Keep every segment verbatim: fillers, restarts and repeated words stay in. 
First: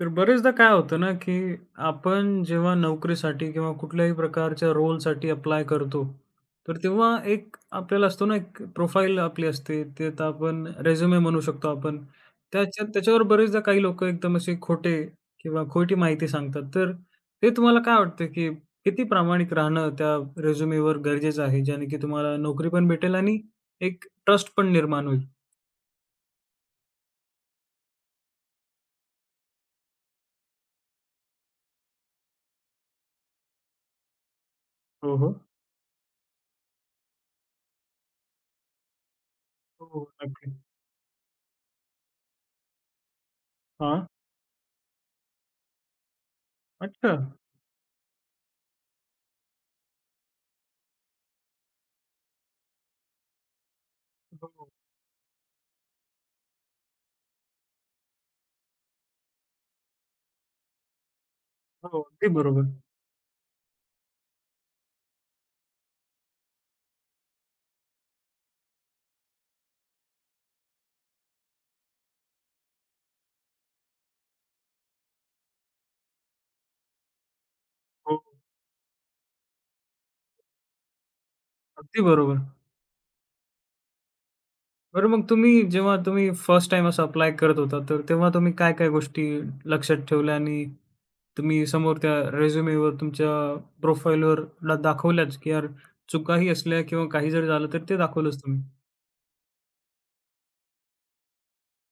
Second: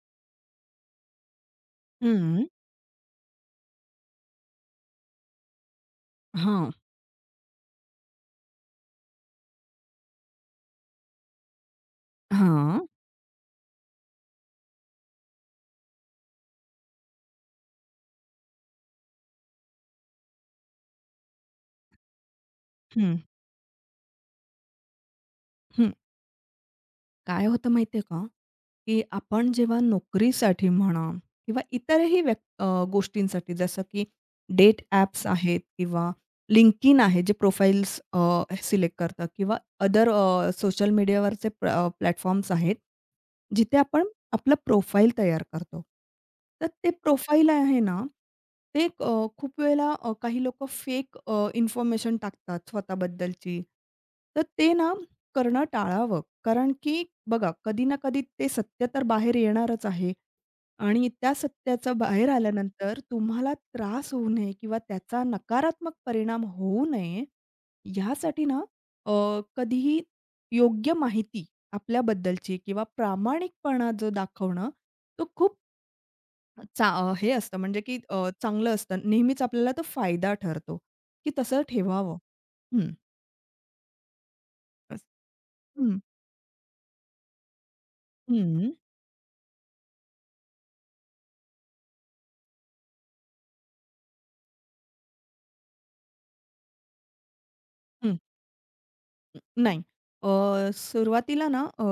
तर बरेचदा काय होतं ना, की आपण हं. जेव्हा नोकरीसाठी किंवा कुठल्याही प्रकारच्या रोलसाठी अप्लाय करतो, हां, तर तेव्हा एक आपल्याला असतो ना, एक प्रोफाईल आपली असते. ते तर आपण रिझ्युमे म्हणू शकतो आपण. हां. त्याच्यात त्याच्यावर बरेचदा काही लोकं एकदम असे खोटे किंवा खोटी माहिती सांगतात. तर ते तुम्हाला काय वाटतं, की किती प्रामाणिक राहणं त्या रिझ्युमेवर गरजेचं आहे? ज्याने की तुम्हाला नोकरी पण भेटेल हं, आणि एक ट्रस्ट पण निर्माण होईल? हं. काय होतं माहिती आहे का, की आपण जेव्हा नोकरीसाठी म्हणा किंवा इतरही व्यक् अ, गोष्टींसाठी जसं की डेट हो, ॲप्स हो. आहेत किंवा LinkedIn आहे जे प्रोफाइल्स अ, सिलेक्ट करतात किंवा हो, अदर अ, नक्की. सोशल मीडियावरचे प्र प्लॅटफॉर्म्स आहेत, जिथे आपण हां. आपलं प्रोफाईल तयार करतो. तर ते अच्छा. प्रोफाईल आहे ना, ते एक, अ, खूप वेळेला अ, काही लोकं फेक अ, इन्फॉर्मेशन टाकतात स्वतःबद्दलची. तर हो, ते ना करणं टाळावं. कारण की बघा कधी ना कधी ते सत्य तर बाहेर येणारच आहे आणि त्या सत्याचं हो. बाहेर अगदी बरोबर. आल्यानंतर तुम्हाला त्रास होऊ नये किंवा त्याचा नकारात्मक परिणाम होऊ नये, यासाठी ना अ, कधीही योग्य माहिती आपल्याबद्दलची किंवा प्रामाणिकपणा जो दाखवणं, तो खूप चा अ, हे असतं म्हणजे की हो, अ, चांगलं असतं. नेहमीच आपल्याला तो फायदा ठरतो, की तसं अगदी ठेवावं. बरोबर. हं. अस बरं, मग तुम्ही जेव्हा हं, तुम्ही फर्स्ट टाईम असं अप्लाय करत होता, तर तेव्हा तुम्ही हं, हं. काय-काय गोष्टी लक्षात ठेवल्या आणि तुम्ही समोर त्या रिझ्यूमेवर तुमच्या प्रोफाईलवर ला दाखवल्याच, की यार चुकाही असल्या किंवा काही जरी झालं, तर ते दाखवलंच तुम्ही? अ, नाही. अ, सुरुवातीला ना अ,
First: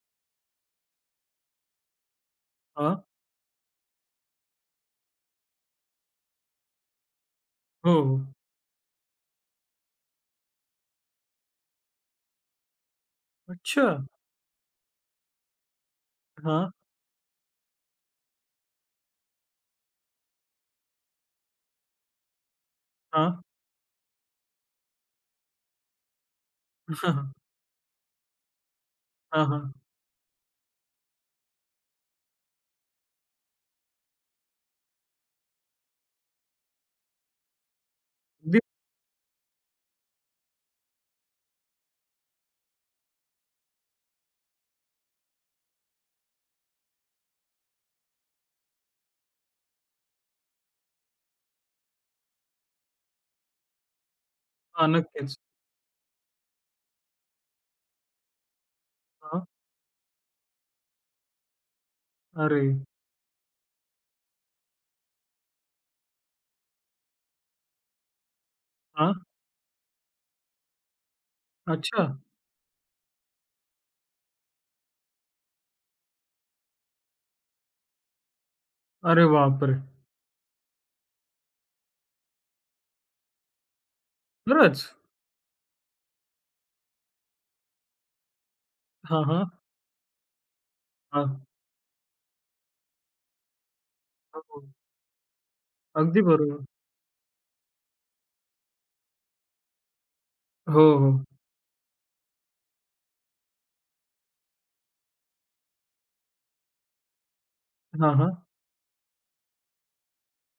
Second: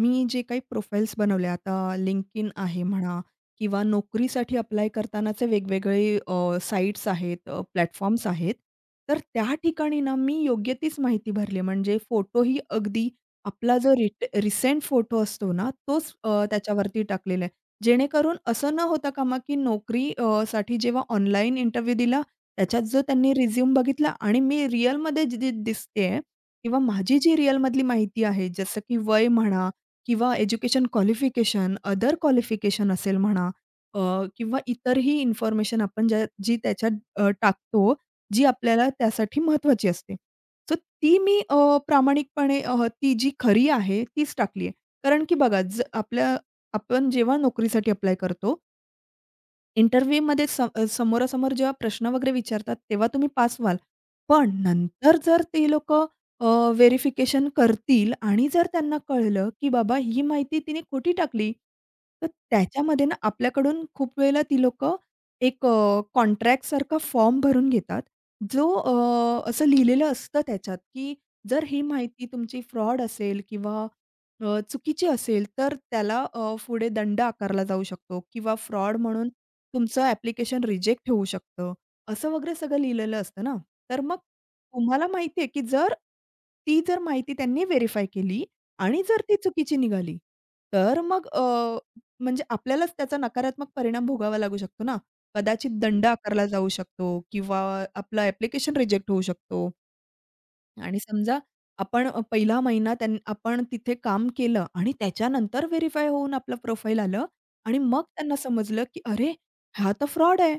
मी जे काही प्रोफाइल्स बनवल्या आता LinkedIn आहे हां. म्हणा किंवा नोकरीसाठी अप्लाय करतानाचे वेगवेगळे अ, साइट्स आहेत, अ, हो, प्लॅटफॉर्म्स हो. आहेत. तर त्या ठिकाणी ना मी योग्य तीच माहिती भरली. म्हणजे फोटोही अगदी आपला अच्छा. जो रिट रिसेंट फोटो असतो ना तोच अ, हां, त्याच्यावरती टाकलेला आहे. जेणेकरून असं न होता कामा की नोकरी अ, साठी जेव्हा ऑनलाईन इंटरव्ह्यू दिला त्याच्यात जो त्यांनी हां. रिझ्यूम बघितला आणि मी रिअलमध्ये दिसते किंवा माझी जी रिअलमधली माहिती आहे, जसं की वय हां, हां. म्हणा हां. किंवा एज्युकेशन क्वालिफिकेशन, अदर क्वालिफिकेशन असेल म्हणा, अ, किंवा इतरही इन्फॉर्मेशन आपण ज्या जी त्याच्यात अ, टाकतो, जी अगदी आपल्याला त्यासाठी महत्त्वाची असते. सो ती मी अ, प्रामाणिकपणे, अ, ती जी खरी आहे तीच टाकली आहे. कारण की बघा, ज आपल्या आपण जेव्हा नोकरीसाठी अप्लाय करतो इंटरव्ह्यूमध्ये स अ, समोरासमोर जेव्हा प्रश्न वगैरे विचारतात, तेव्हा तुम्ही पास व्हाल. पण हां, नंतर नक्कीच. जर ते लोकं व्हेरिफिकेशन करतील आणि जर त्यांना हां. कळलं, की बाबा ही माहिती तिने खोटी टाकली, तर अरे! त्याच्यामध्ये ना आपल्याकडून खूप वेळेला ती लोकं एक अ, कॉन्ट्रॅक्टसारखा फॉर्म भरून घेतात, जो, हां. अ, असं लिहिलेलं असतं त्याच्यात, की जर ही अच्छा. माहिती तुमची फ्रॉड असेल किंवा अ, चुकीची असेल, तर त्याला अ, पुढे दंड आकारला जाऊ शकतो किंवा फ्रॉड अरे म्हणून बापरे! तुमचं ॲप्लिकेशन रिजेक्ट होऊ शकतं. असं वगैरे सगळं लिहिलेलं असतं ना. तर मग खरंच? तुम्हाला माहिती आहे, की जर ती जर माहिती त्यांनी व्हेरिफाय केली आणि जर हां, ती हां. चुकीची निघाली, तर मग, हां. अ, म्हणजे आपल्यालाच त्याचा नकारात्मक परिणाम भोगावा हो. लागू हो. शकतो ना. कदाचित दंड अगदी आकारला बरोबर. जाऊ शकतो किंवा आपलं ॲप्लिकेशन रिजेक्ट होऊ शकतो. हो, आणि हो. समजा आपण अ, पहिला महिना त्यां आपण तिथे काम केलं आणि त्याच्यानंतर व्हेरिफाय होऊन आपलं प्रोफाईल आलं आणि मग हां, हां. त्यांना समजलं, की "अरे, हा तर फ्रॉड आहे."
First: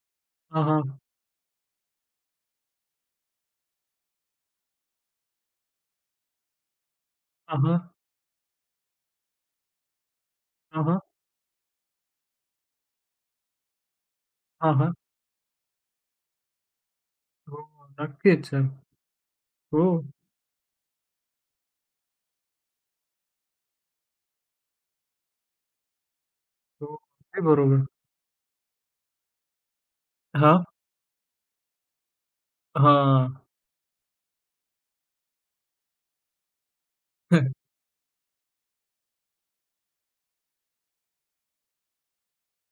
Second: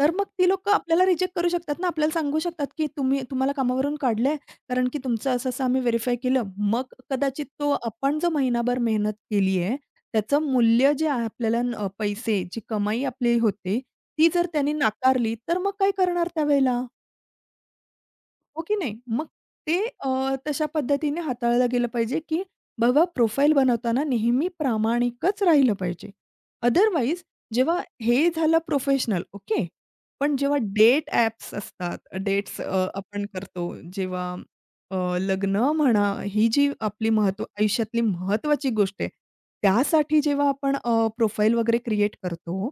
तर मग ती हां, लोकं हां. आपल्याला रिजेक्ट करू शकतात ना. आपल्याला सांगू शकतात, की "तुम्ही तुम्हाला कामावरून काढलंय, कारण की तुमचं असं-असं आम्ही व्हेरिफाय केलं." मग कदाचित हां, तो हां. आपण जो महिनाभर मेहनत केली आहे, त्याचं हां, मूल्य हां. जे आहे आपल्याला, अ, पैसे, जी कमाई आपली होते, ती जर त्यांनी हां, हां. नाकारली, तर मग काय करणार त्यावेळेला? हो, नक्कीच. हो की नाही? मग ते हो, अ, तशा पद्धतीने हाताळलं गेलं पाहिजे, की बाबा प्रोफाईल बनवताना नेहमी प्रामाणिकच राहिलं पाहिजे. हो. अदरवाईज अगदी जेव्हा बरोबर. हे झालं प्रोफेशनल ओके. पण जेव्हा हां, डेट ॲप्स असतात, डेट्स अ, आपण हां. करतो जेव्हा अ, लग्न म्हणा, ही जी आपली महत्व आयुष्यातली महत्त्वाची गोष्ट आहे. त्यासाठी जेव्हा आपण प्रोफाईल वगैरे क्रिएट करतो,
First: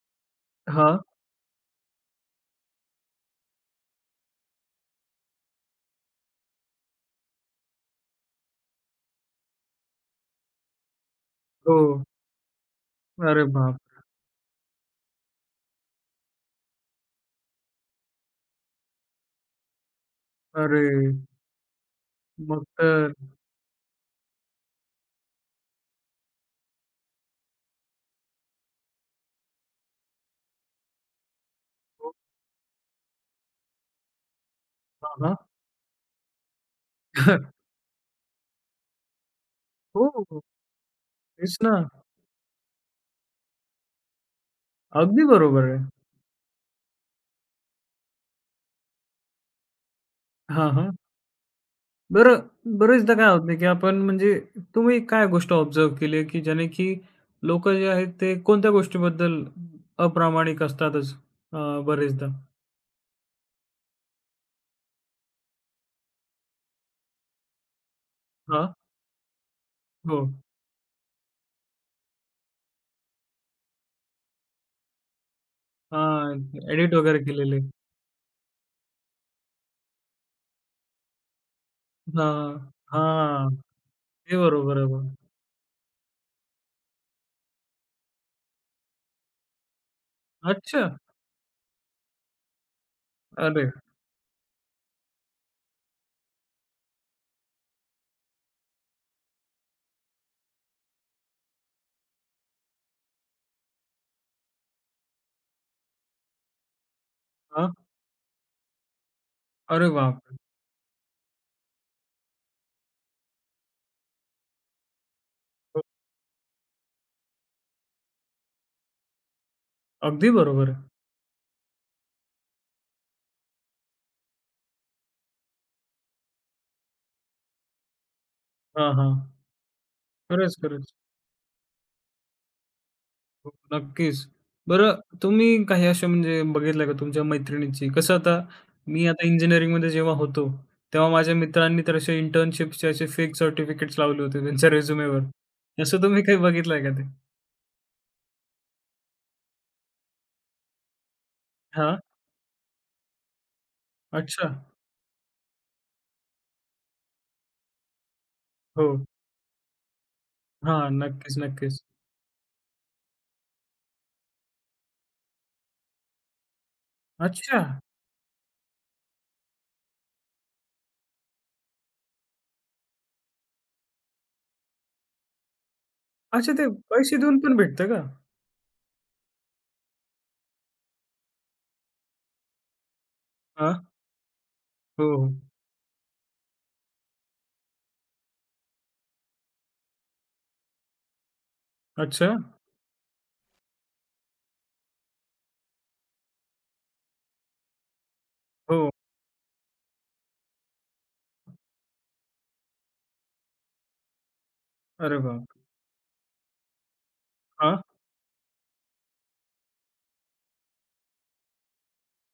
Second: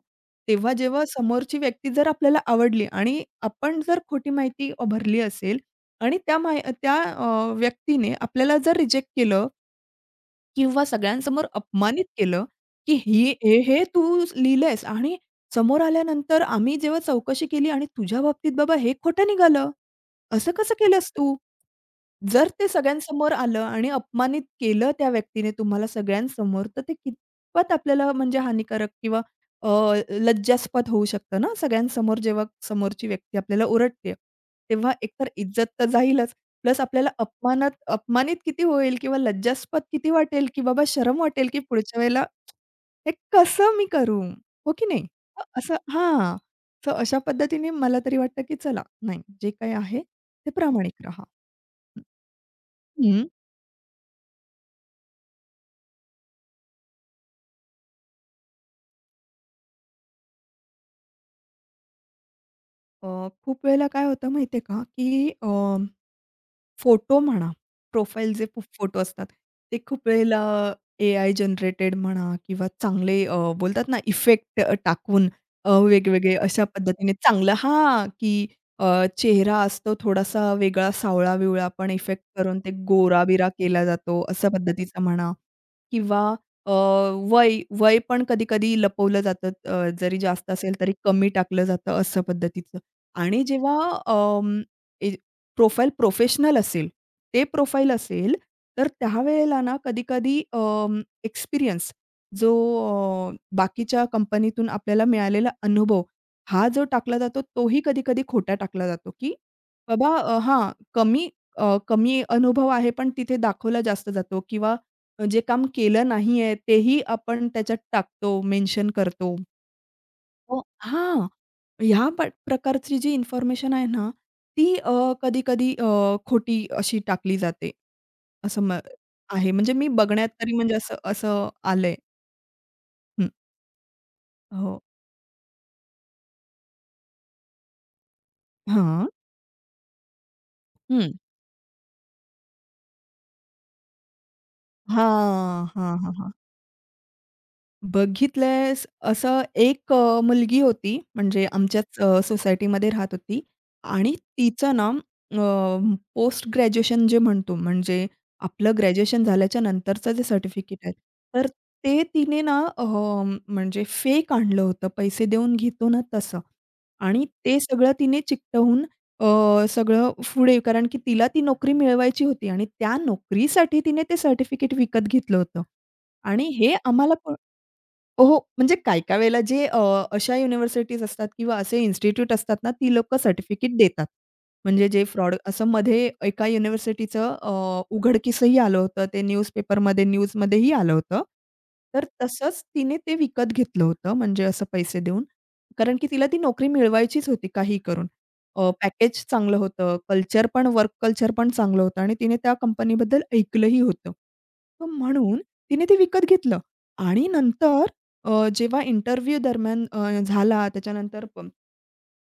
तेव्हा हां. जेव्हा समोरची व्यक्ती जर आपल्याला आवडली आणि आपण जर खोटी माहिती भरली असेल, आणि त्या माहि त्या अ, व्यक्तीने आपल्याला जर रिजेक्ट केलं किंवा सगळ्यांसमोर हो. अपमानित केलं, की "ही अरे हे, बाप! हे तू लिहिलंयस आणि समोर आल्यानंतर आम्ही जेव्हा चौकशी केली आणि तुझ्या बाबतीत बाबा हे खोटं निघालं. असं कसं अरे! केलंस तू?" जर मग ते तर सगळ्यांसमोर आलं आणि अपमानित केलं त्या व्यक्तीने तुम्हाला सगळ्यांसमोर, तर ते कितपत आपल्याला म्हणजे हानिकारक किंवा अ, लज्जास्पद होऊ शकतं ना, हो. सगळ्यांसमोर जेव्हा समोरची व्यक्ती आपल्याला ओरडते. तेव्हा हां, एकतर हां. इज्जत तर जाईलच. प्लस आपल्याला अपमानात अपमानित किती होईल किंवा लज्जास्पद हो, किती हो. वाटेल, की बाबा शरम वाटेल, तेच की ना. पुढच्या वेळेला हे कसं मी करू? हो की नाही? अगदी अ, बरोबर असं आहे. हां. तर अशा पद्धतीने मला तरी वाटतं, की चला नाही जे काही आहे ते हां, हां. प्रामाणिक राहा. बरं, बरेचदा हं. काय होतं की आपण म्हणजे तुम्ही काय गोष्ट ऑब्झर्व्ह केली आहे, की ज्याने की लोकं जे आहेत ते कोणत्या गोष्टीबद्दल अप्रामाणिक असतातच अ, बरेचदा? अ, खूप वेळेला काय होतं माहिती आहे का, की अ फोटो म्हणा, प्रोफाईलचे खूप हां. फोटो असतात. ते खूप हो. वेळेला एआय जनरेटेड म्हणा किंवा चांगले, अ, बोलतात ना इफेक्ट अ, टाकून, अ, वेगवेगळे हां. अशा एडिट पद्धतीने वगैरे चांगलं केलेले. हां, की अ, चेहरा असतो थोडासा वेगळा सावळा-बिवळा पण इफेक्ट करून हां, ते गोरा-बिरा हां. केला जातो, ते अशा बरोबर आहे पद्धतीचा बघ. म्हणा किंवा अ, वय वय पण कधी-कधी लपवलं जातं, अ, जरी जास्त असेल अच्छा! तरी कमी टाकलं जातं, असं पद्धतीचं. आणि अरे! जेव्हा अं, ए प्रोफाईल प्रोफेशनल असेल, ते प्रोफाईल असेल, तर त्यावेळेला ना कधी-कधी, अं, एक्सपिरियन्स जो अ, बाकीच्या कंपनीतून आपल्याला मिळालेला अनुभव, हा जो टाकला जातो, हां. तोही कधी-कधी खोटा टाकला जातो, की अरे बाबा, बापरे! अ, हां, कमी अ, कमी अनुभव आहे, पण तिथे दाखवला जास्त जातो किंवा जे काम हो, केलं नाहीये, तेही आपण त्याच्यात टाकतो, मेन्शन करतो. अगदी हो. बरोबर आहे. हां. ह्या प प्रकारची जी इन्फॉर्मेशन आहे ना, ती, अ, कधी-कधी खोटी अशी टाकली जाते. असं म हां, हां. आहे. म्हणजे मी बघण्यात तरी खरंच, म्हणजे खरंच. असं असं आलंय. हं. हो, नक्कीच. हो. बरं, तुम्ही काही अशा म्हणजे बघितल्या का तुमच्या मैत्रिणीची? कसं आता मी हां. आता इंजिनिअरिंगमध्ये जेव्हा होतो, तेव्हा हं. माझ्या मित्रांनी तर असे इंटर्नशिपचे असे फेक सर्टिफिकेट्स लावले होते त्यांच्या रिझ्युमेवर. हां. हां, असं हां, तुम्ही हां. काही बघितलंय का ते? बघितलंयस असं एक अ, मुलगी होती म्हणजे आमच्याच हां. अ, सोसायटीमध्ये राहत होती आणि अच्छा. तिचं ना, अ, पोस्ट ग्रॅज्युएशन जे म्हणतो म्हणजे आपलं हो. ग्रॅज्युएशन झाल्याच्या नंतरचं जे सर्टिफिकेट हां. आहे, नक्कीच, तर नक्कीच. ते तिने ना, अ, म्हणजे फेक आणलं होतं पैसे देऊन घेतो ना तसं, आणि ते अच्छा! सगळं तिने चिकटवून, अ, सगळं पुढे, कारण की तिला ती नोकरी मिळवायची होती आणि त्या नोकरीसाठी तिने ते सर्टिफिकेट विकत घेतलं होतं आणि अच्छा, ते हे आम्हाला पैसे प देऊन पण भेटतं का? हो, म्हणजे काही-काही वेळेला जे, अ, अशा युनिव्हर्सिटीज असतात किंवा असे इन्स्टिट्यूट असतात ना, ती लोकं सर्टिफिकेट हां. देतात. म्हणजे जे हो, हो. फ्रॉड असं मध्ये एका युनिव्हर्सिटीचं अ, उघडकीसही आलं होतं. ते न्यूजपेपरमध्ये, न्यूजमध्येही आलं होतं. तर अच्छा? तसंच तिने ते विकत घेतलं होतं, म्हणजे असं पैसे देऊन. कारण की तिला ती नोकरी मिळवायचीच होती काहीही करून. अ, हो. पॅकेज चांगलं होतं, कल्चर पण वर्क कल्चर पण चांगलं होतं आणि तिने त्या कंपनीबद्दल ऐकलंही होतं. तर अरे म्हणून वाह! तिने ते विकत घेतलं आणि हां, नंतर, अ, जेव्हा इंटरव्ह्यू दरम्यान अ, झाला त्याच्यानंतर प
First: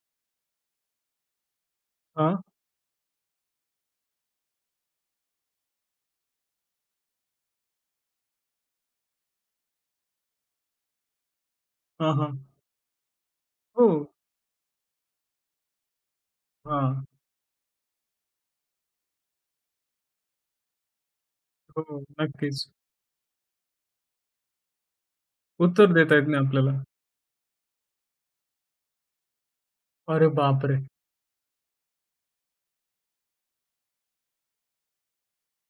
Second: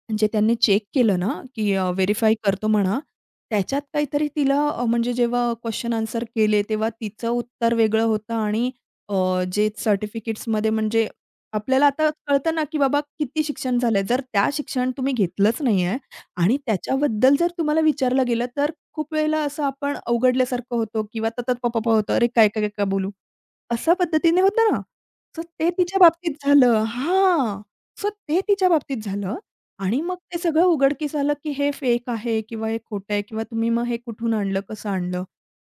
म्हणजे त्यांनी चेक केलं ना, की, अ, हां, करतो म्हणा. त्याच्यात काहीतरी तिला, अ, म्हणजे जेव्हा क्वेशन आन्सर केले, तेव्हा तिचं उत्तर वेगळं होतं आणि, अ, जे सर्टिफिकेट्समध्ये म्हणजे आपल्याला आता हां, हां. कळतं ना, की बाबा किती शिक्षण हो. झालंय. जर त्या शिक्षण तुम्ही घेतलंच नाहीये आणि हां. त्याच्याबद्दल जर तुम्हाला विचारलं गेलं, तर खूप वेळेला असं आपण अवघडल्यासारखं होतो किंवा ततत पप्पा हो, होतो. "अरे, काय, काय, नक्कीच. काय काय बोलू?" अशा पद्धतीने होतं ना. सो ते उत्तर तिच्या देता येत बाबतीत नाही आपल्याला. झालं हां. सो ते तिच्या बाबतीत झालं. आणि मग अरे ते सगळं बापरे! उघडकीस आलं, की हे फेक आहे किंवा हे खोटं आहे किंवा तुम्ही मग हे कुठून आणलं, कसं आणलं?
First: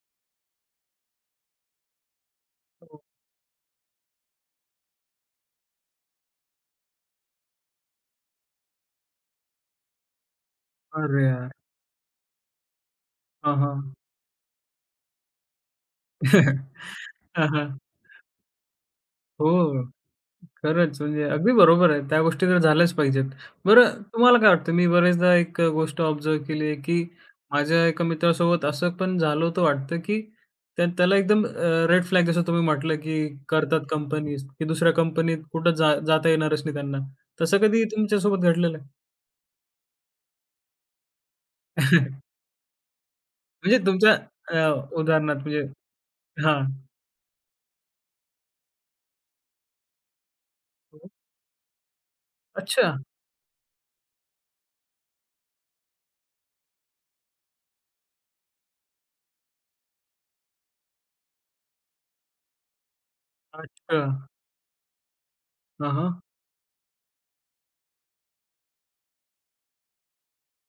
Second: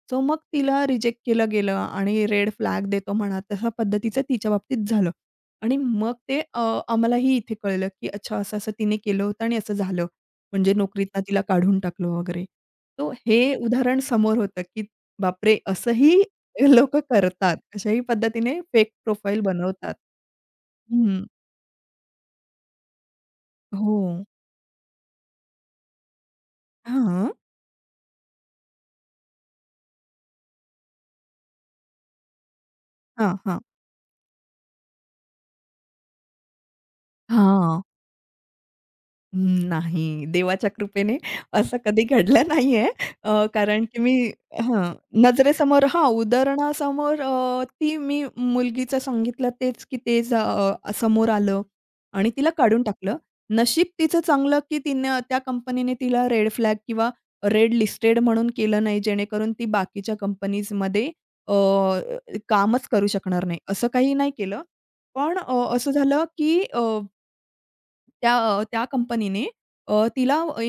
सो मग तिला रिजेक्ट केलं गेलं आणि रेड फ्लॅग हो. देतो म्हणा, तशा पद्धतीचं तिच्या बाबतीत झालं. आणि मग ते, अ, आम्हालाही इथे कळलं, की अच्छा असं-असं तिने केलं होतं आणि असं झालं. म्हणजे नोकरीतनं अरे तिला यार! काढून टाकलं वगैरे. सो हे हां, हां. उदाहरण समोर होतं, की बापरे! असंही लोकं हां, करतात. हां. अशाही पद्धतीने फेक प्रोफाईल हो. बनवतात. खरंच, म्हणजे हं. अगदी बरोबर आहे. त्या गोष्टी तर झाल्याच पाहिजेत. बरं, हो. तुम्हाला काय वाटतं? मी बरेचदा एक अ, गोष्ट ऑब्झर्व्ह केली आहे, की हां. माझ्या एका मित्रासोबत असं पण झालं होतं वाटतं, की त्या त्याला एकदम रेड फ्लॅग जसं तुम्ही म्हटलं, की हां, हां. करतात कंपनीज, की दुसऱ्या कंपनीत कुठं जा जाता येणारच नाही त्यांना. तसं हां. कधी तुमच्यासोबत घडलेलं आहे? हं, नाही. देवाच्या कृपेने असं कधी घडलं नाहीये. अ, म्हणजे कारण की तुमच्या मी अ, हां, उदाहरणार्थ म्हणजे नजरेसमोर हां, हां. उदाहरणासमोर, अ, ती मी मुलगीचं सांगितलं तेच की ते ज अ, समोर आलं आणि तिला काढून अच्छा, टाकलं. नशीब तिचं चांगलं की तिनं त्या कंपनीने तिला रेड फ्लॅग किंवा रेड लिस्टेड म्हणून केलं नाही, जेणेकरून ती बाकीच्या कंपनीजमध्ये अ, कामच करू शकणार नाही, असं अच्छा. काही नाही केलं. पण अ, असं हां, हां. झालं की अ त्या अ, त्या कंपनीने अ, तिला अ,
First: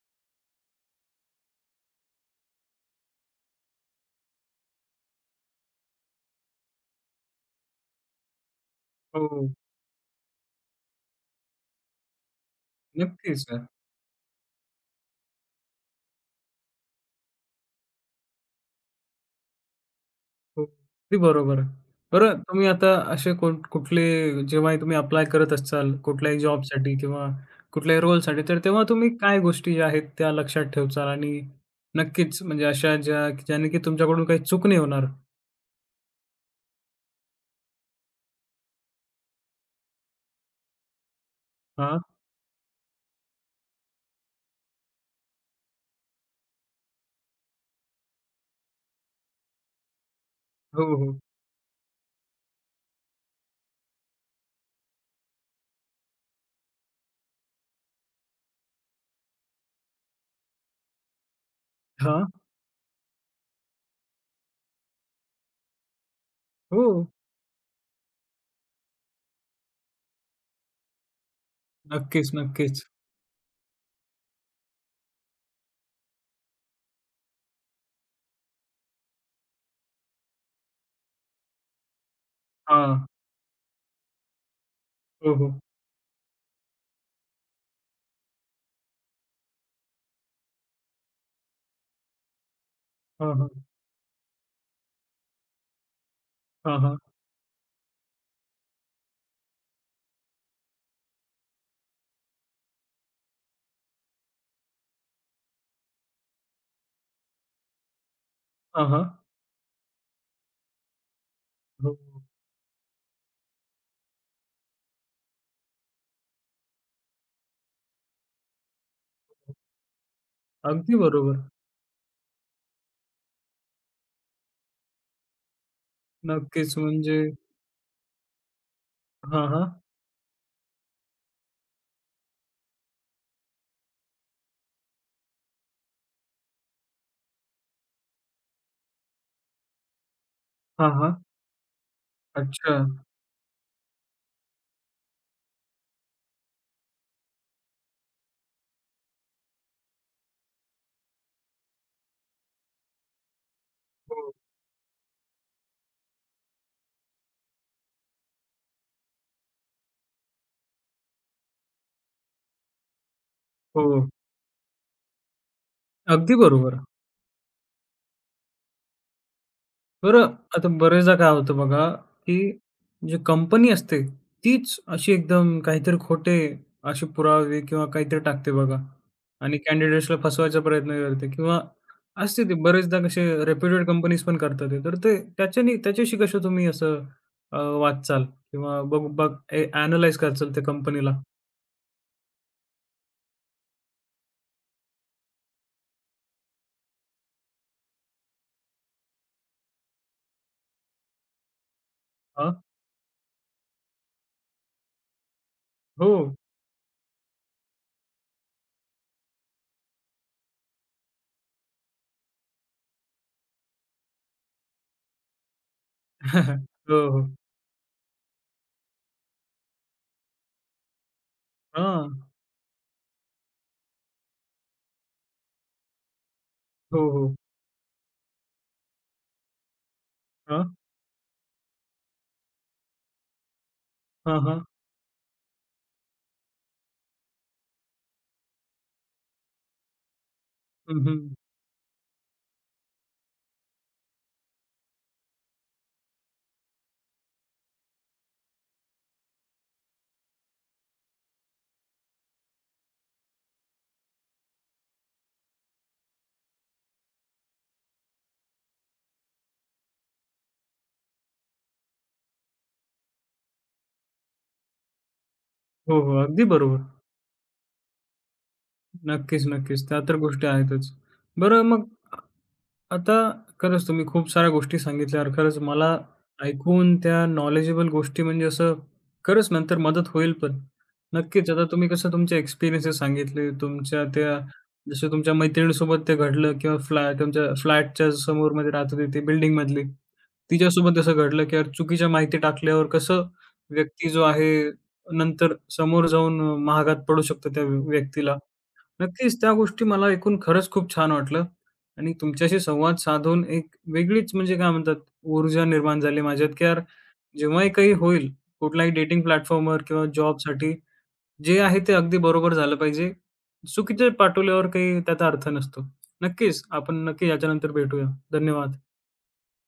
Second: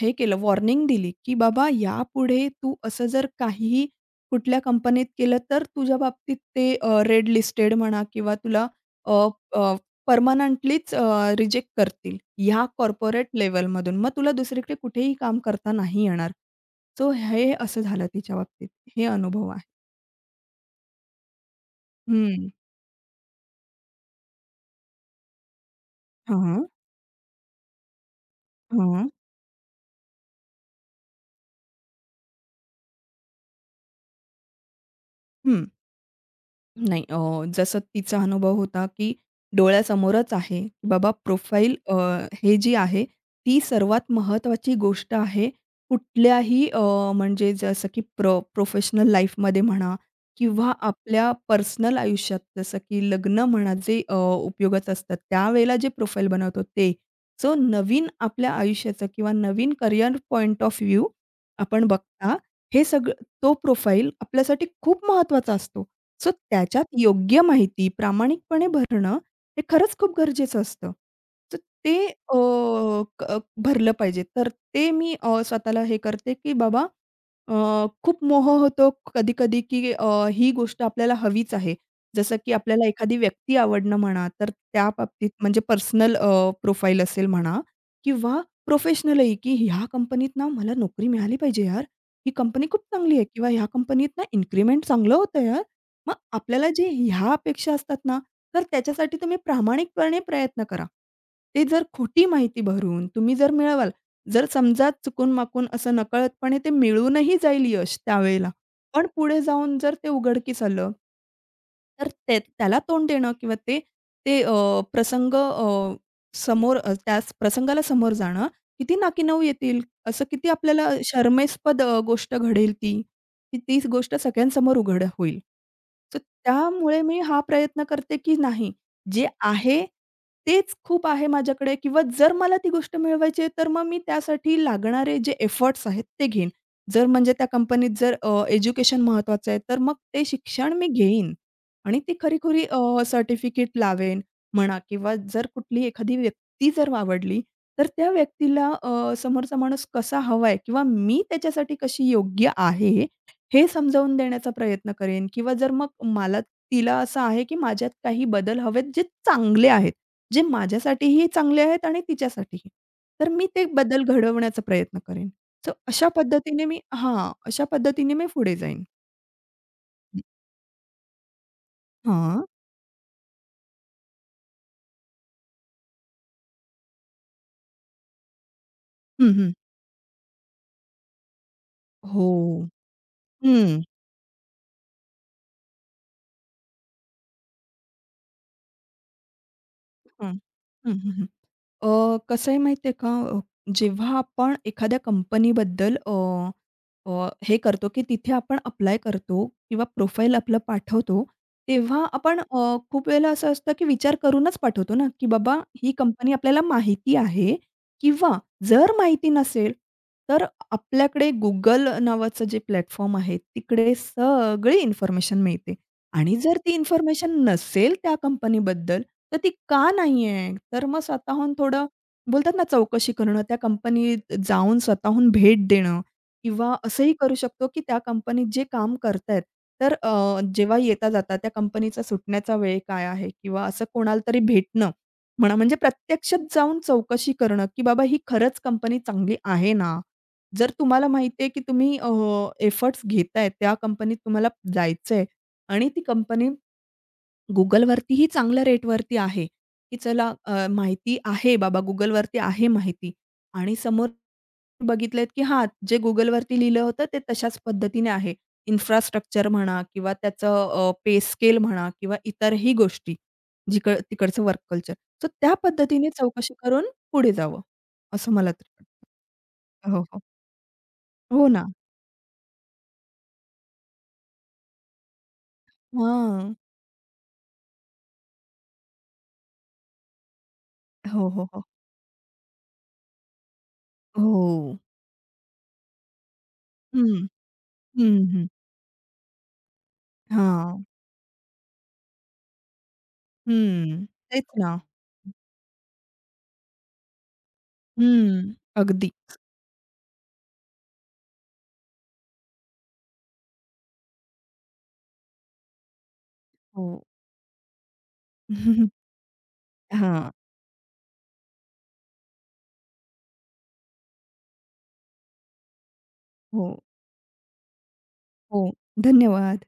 हे केलं, वॉर्निंग दिली, की "बाबा यापुढे तू असं जर काहीही कुठल्या कंपनीत केलं तर तुझ्या बाबतीत ते रेड लिस्टेड म्हणा किंवा तुला, अ, हो, परमनंटलीच रिजेक्ट करतील ह्या कॉर्पोरेट नक्कीच. लेव्हलमधून. मग तुला दुसरीकडे कुठेही काम करता नाही येणार." सो हे असं झालं तिच्या बाबतीत. हे अनुभव आहे. हो, अगदी बरोबर आहे. बरं, हं. तुम्ही आता असे कोण कुठले जेव्हाही तुम्ही अप्लाय करत असाल हां, कुठल्याही हां. जॉबसाठी किंवा कुठल्याही रोलसाठी, तर तेव्हा तुम्ही काय गोष्टी ज्या आहेत त्या लक्षात ठेवाल आणि नक्कीच म्हणजे अशा ज्या ज्याने की तुमच्याकडून काही चूक नाही होणार? हं. नाही, अ, जसं तिचा अनुभव होता, की डोळ्यासमोरच आहे, की बाबा प्रोफाईल, अ, हां. हे जी आहे, ती सर्वात महत्त्वाची गोष्ट आहे. कुठल्याही, अ, म्हणजे जसं की प्र प्रोफेशनल लाईफमध्ये म्हणा किंवा हो, हो. हो. आपल्या पर्सनल आयुष्यात जसं की लग्न म्हणा, जे, अ, उपयोगाचं असतात, त्यावेळेला जे प्रोफाईल बनवतो ते. सो नवीन आपल्या आयुष्याचं किंवा नवीन करियर पॉइंट ऑफ व्ह्यू आपण हां. बघता, हे सगळं तो प्रोफाईल आपल्यासाठी खूप महत्त्वाचा असतो. सो त्याच्यात हो. योग्य माहिती प्रामाणिकपणे भरणं, हे खरंच खूप गरजेचं असतं. तर ते, नक्कीच, अ, नक्कीच. क भरलं पाहिजे. तर ते मी, अ, स्वतःला हे करते, की बाबा, अ, खूप मोह होतो कधी-कधी, की, अ, ही गोष्ट आपल्याला हवीच आहे. जसं की आपल्याला हां. एखादी व्यक्ती आवडणं म्हणा, तर त्या बाबतीत हो, हो. म्हणजे पर्सनल प्रोफाईल असेल म्हणा किंवा प्रोफेशनलही, की ह्या कंपनीत ना मला नोकरी मिळाली पाहिजे यार. ही कंपनी खूप चांगली आहे हां, किंवा हां. ह्या कंपनीत ना इन्क्रिमेंट चांगलं होतं यार. मग आपल्याला हां, जे हां. ह्या अपेक्षा असतात ना, तर त्याच्यासाठी तुम्ही प्रामाणिकपणे प्रयत्न करा. ते जर खोटी माहिती भरून तुम्ही जर मिळवाल, जर समजा चुकून-माकून असं नकळतपणे ते मिळूनही जाईल यश त्यावेळेला, हां, हां. पण पुढे जाऊन जर ते उघडकीस आलं, हो. तर ते त्याला तोंड देणं किंवा ते ते अ, प्रसंग, अ, समोर अ, त्या प्रसंगाला समोर जाणं, किती नाकीनऊ येतील. असं किती आपल्याला अगदी बरोबर. शरमेस्पद, अ, गोष्ट घडेल ती. की ती तीच गोष्ट सगळ्यांसमोर उघड होईल. तर नक्कीच त्यामुळे मी म्हणजे हा प्रयत्न करते, की नाही जे हां, हां. आहे तेच खूप आहे माझ्याकडे किंवा जर मला ती गोष्ट मिळवायची आहे, तर मग मी त्यासाठी लागणारे जे एफर्ट्स आहेत ते घेईन. जर म्हणजे त्या कंपनीत जर एज्युकेशन महत्वाचं आहे, तर मग ते शिक्षण मी हां, हां. घेईन. आणि ती खरी-खुरी, अच्छा. अ, सर्टिफिकेट लावेन म्हणा किंवा जर कुठली एखादी व्यक्ती जर आवडली, तर त्या व्यक्तीला, अ, समोरचा माणूस कसा हवाय किंवा मी त्याच्यासाठी कशी योग्य आहे, हे समजावून हो, देण्याचा प्रयत्न करेन किंवा जर मग मला तिला असं आहे, की माझ्यात काही बदल हवेत जे चांगले आहेत, जे माझ्यासाठीही चांगले आहेत आणि तिच्यासाठीही. तर मी ते बदल हो. घडवण्याचा प्रयत्न करेन. सो अशा अगदी पद्धतीने बरोबर. मी हां, अशा पद्धतीने मी पुढे जाईन. बरं, आता बरेचदा काय होतं बघा, की हां. जी कंपनी असते, तीच अशी एकदम काहीतरी खोटे असे पुरावे किंवा काहीतरी टाकते बघा हं, हं. आणि कँडिडेट्सला फसवायचा प्रयत्न करते किंवा हो. असते ते बरेचदा कसे हं, रेप्युटेड कंपनीज पण करतात ते. तर ते त्याच्यानी त्याच्याशी कसं तुम्ही असं अ, वाचाल किंवा बघ बघ ए ॲनलाईज हं. त्या हं, हं, कंपनीला? हं. अ, कसं आहे माहिती आहे का? अ, जेव्हा आपण एखाद्या कंपनीबद्दल अ, अ, हे करतो, की तिथे आपण अप्लाय करतो किंवा प्रोफाईल आपलं पाठवतो, तेव्हा आपण, हां, अ, खूप वेळेला असं असतं, की विचार करूनच पाठवतो ना, की बाबा ही हो. कंपनी आपल्याला माहिती आहे किंवा जर माहिती नसेल, तर आपल्याकडे Google नावाचं जे प्लॅटफॉर्म आहे, तिकडे सगळी इन्फॉर्मेशन मिळते आणि जर ती हो, हो. इन्फॉर्मेशन नसेल त्या कंपनीबद्दल, तर ती का नाही आहे? तर मग स्वतःहून थोडं हां. बोलतात ना, चौकशी करणं, त्या कंपनीत जाऊन स्वतःहून भेट देणं किंवा हो, असंही हो. करू शकतो, की त्या कंपनीत जे काम करतायत, तर, अ, हां, जेव्हा येता-जाता त्या कंपनीचा सुटण्याचा वेळ काय आहे? किंवा असं कोणाला तरी हां, हां. भेटणं म्हणा, म्हणजे प्रत्यक्षात जाऊन चौकशी करणं, की बाबा ही खरंच कंपनी चांगली आहे ना? जर हं, तुम्हाला हं. माहिती आहे, की तुम्ही एफर्ट्स घेताय, त्या कंपनीत तुम्हाला जायचंय आणि ती कंपनी Googleवरतीही चांगल्या रेटवरती आहे, की चला, अ, माहिती आहे बाबा Googleवरती आहे माहिती आणि समोर बघितलेत, की हां, जे Googleवरती लिहिलं होतं ते तशाच पद्धतीने आहे. इन्फ्रास्ट्रक्चर म्हणा किंवा त्याचं, अ, पे स्केल म्हणा किंवा इतरही गोष्टी, जिक तिकडचं वर्क कल्चर. सो त्या हो, पद्धतीने हो. अगदी चौकशी बरोबर. करून पुढे जावं, असं मला तरी वाटतं. नक्कीच, नक्कीच. त्या हो, तर हो. गोष्टी आहेतच. हो बरं, ना. मग अ, आता खरंच तुम्ही खूप साऱ्या गोष्टी सांगितल्या आणि खरंच मला हां. ऐकून त्या नॉलेजेबल गोष्टी म्हणजे असं खरंच नंतर मदत होईल पण. हो, हो, नक्कीच हो. आता तुम्ही कसं तुमचे एक्सपिरियन्सेस सांगितले, तुमच्या त्या हो. जसं तुमच्या मैत्रिणीसोबत ते घडलं किंवा फ्लॅट हं. तुमच्या फ्लॅटच्या हं, हं. समोरमध्ये राहत होती ती बिल्डिंगमधली. हां. तिच्यासोबत तसं घडलं की यार चुकीच्या माहिती टाकल्यावर कसं हं. व्यक्ती जो तेच आहे ना. नंतर समोर जाऊन महागात पडू शकतो त्या व्यक्तीला. हं. अगदी. नक्कीच, त्या गोष्टी मला ऐकून खरंच खूप छान वाटलं आणि तुमच्याशी संवाद साधून एक वेगळीच म्हणजे काय म्हणतात, ऊर्जा निर्माण झाली माझ्यात, की यार हो. जेव्हाही काही होईल, कुठलाही डेटिंग प्लॅटफॉर्मवर किंवा हां. जॉबसाठी जे आहे ते अगदी बरोबर झालं पाहिजे. चुकीचे पाठवल्यावर काही त्याचा अर्थ नसतो. नक्कीच, हो, आपण नक्की याच्यानंतर भेटूया. हो. धन्यवाद. धन्यवाद.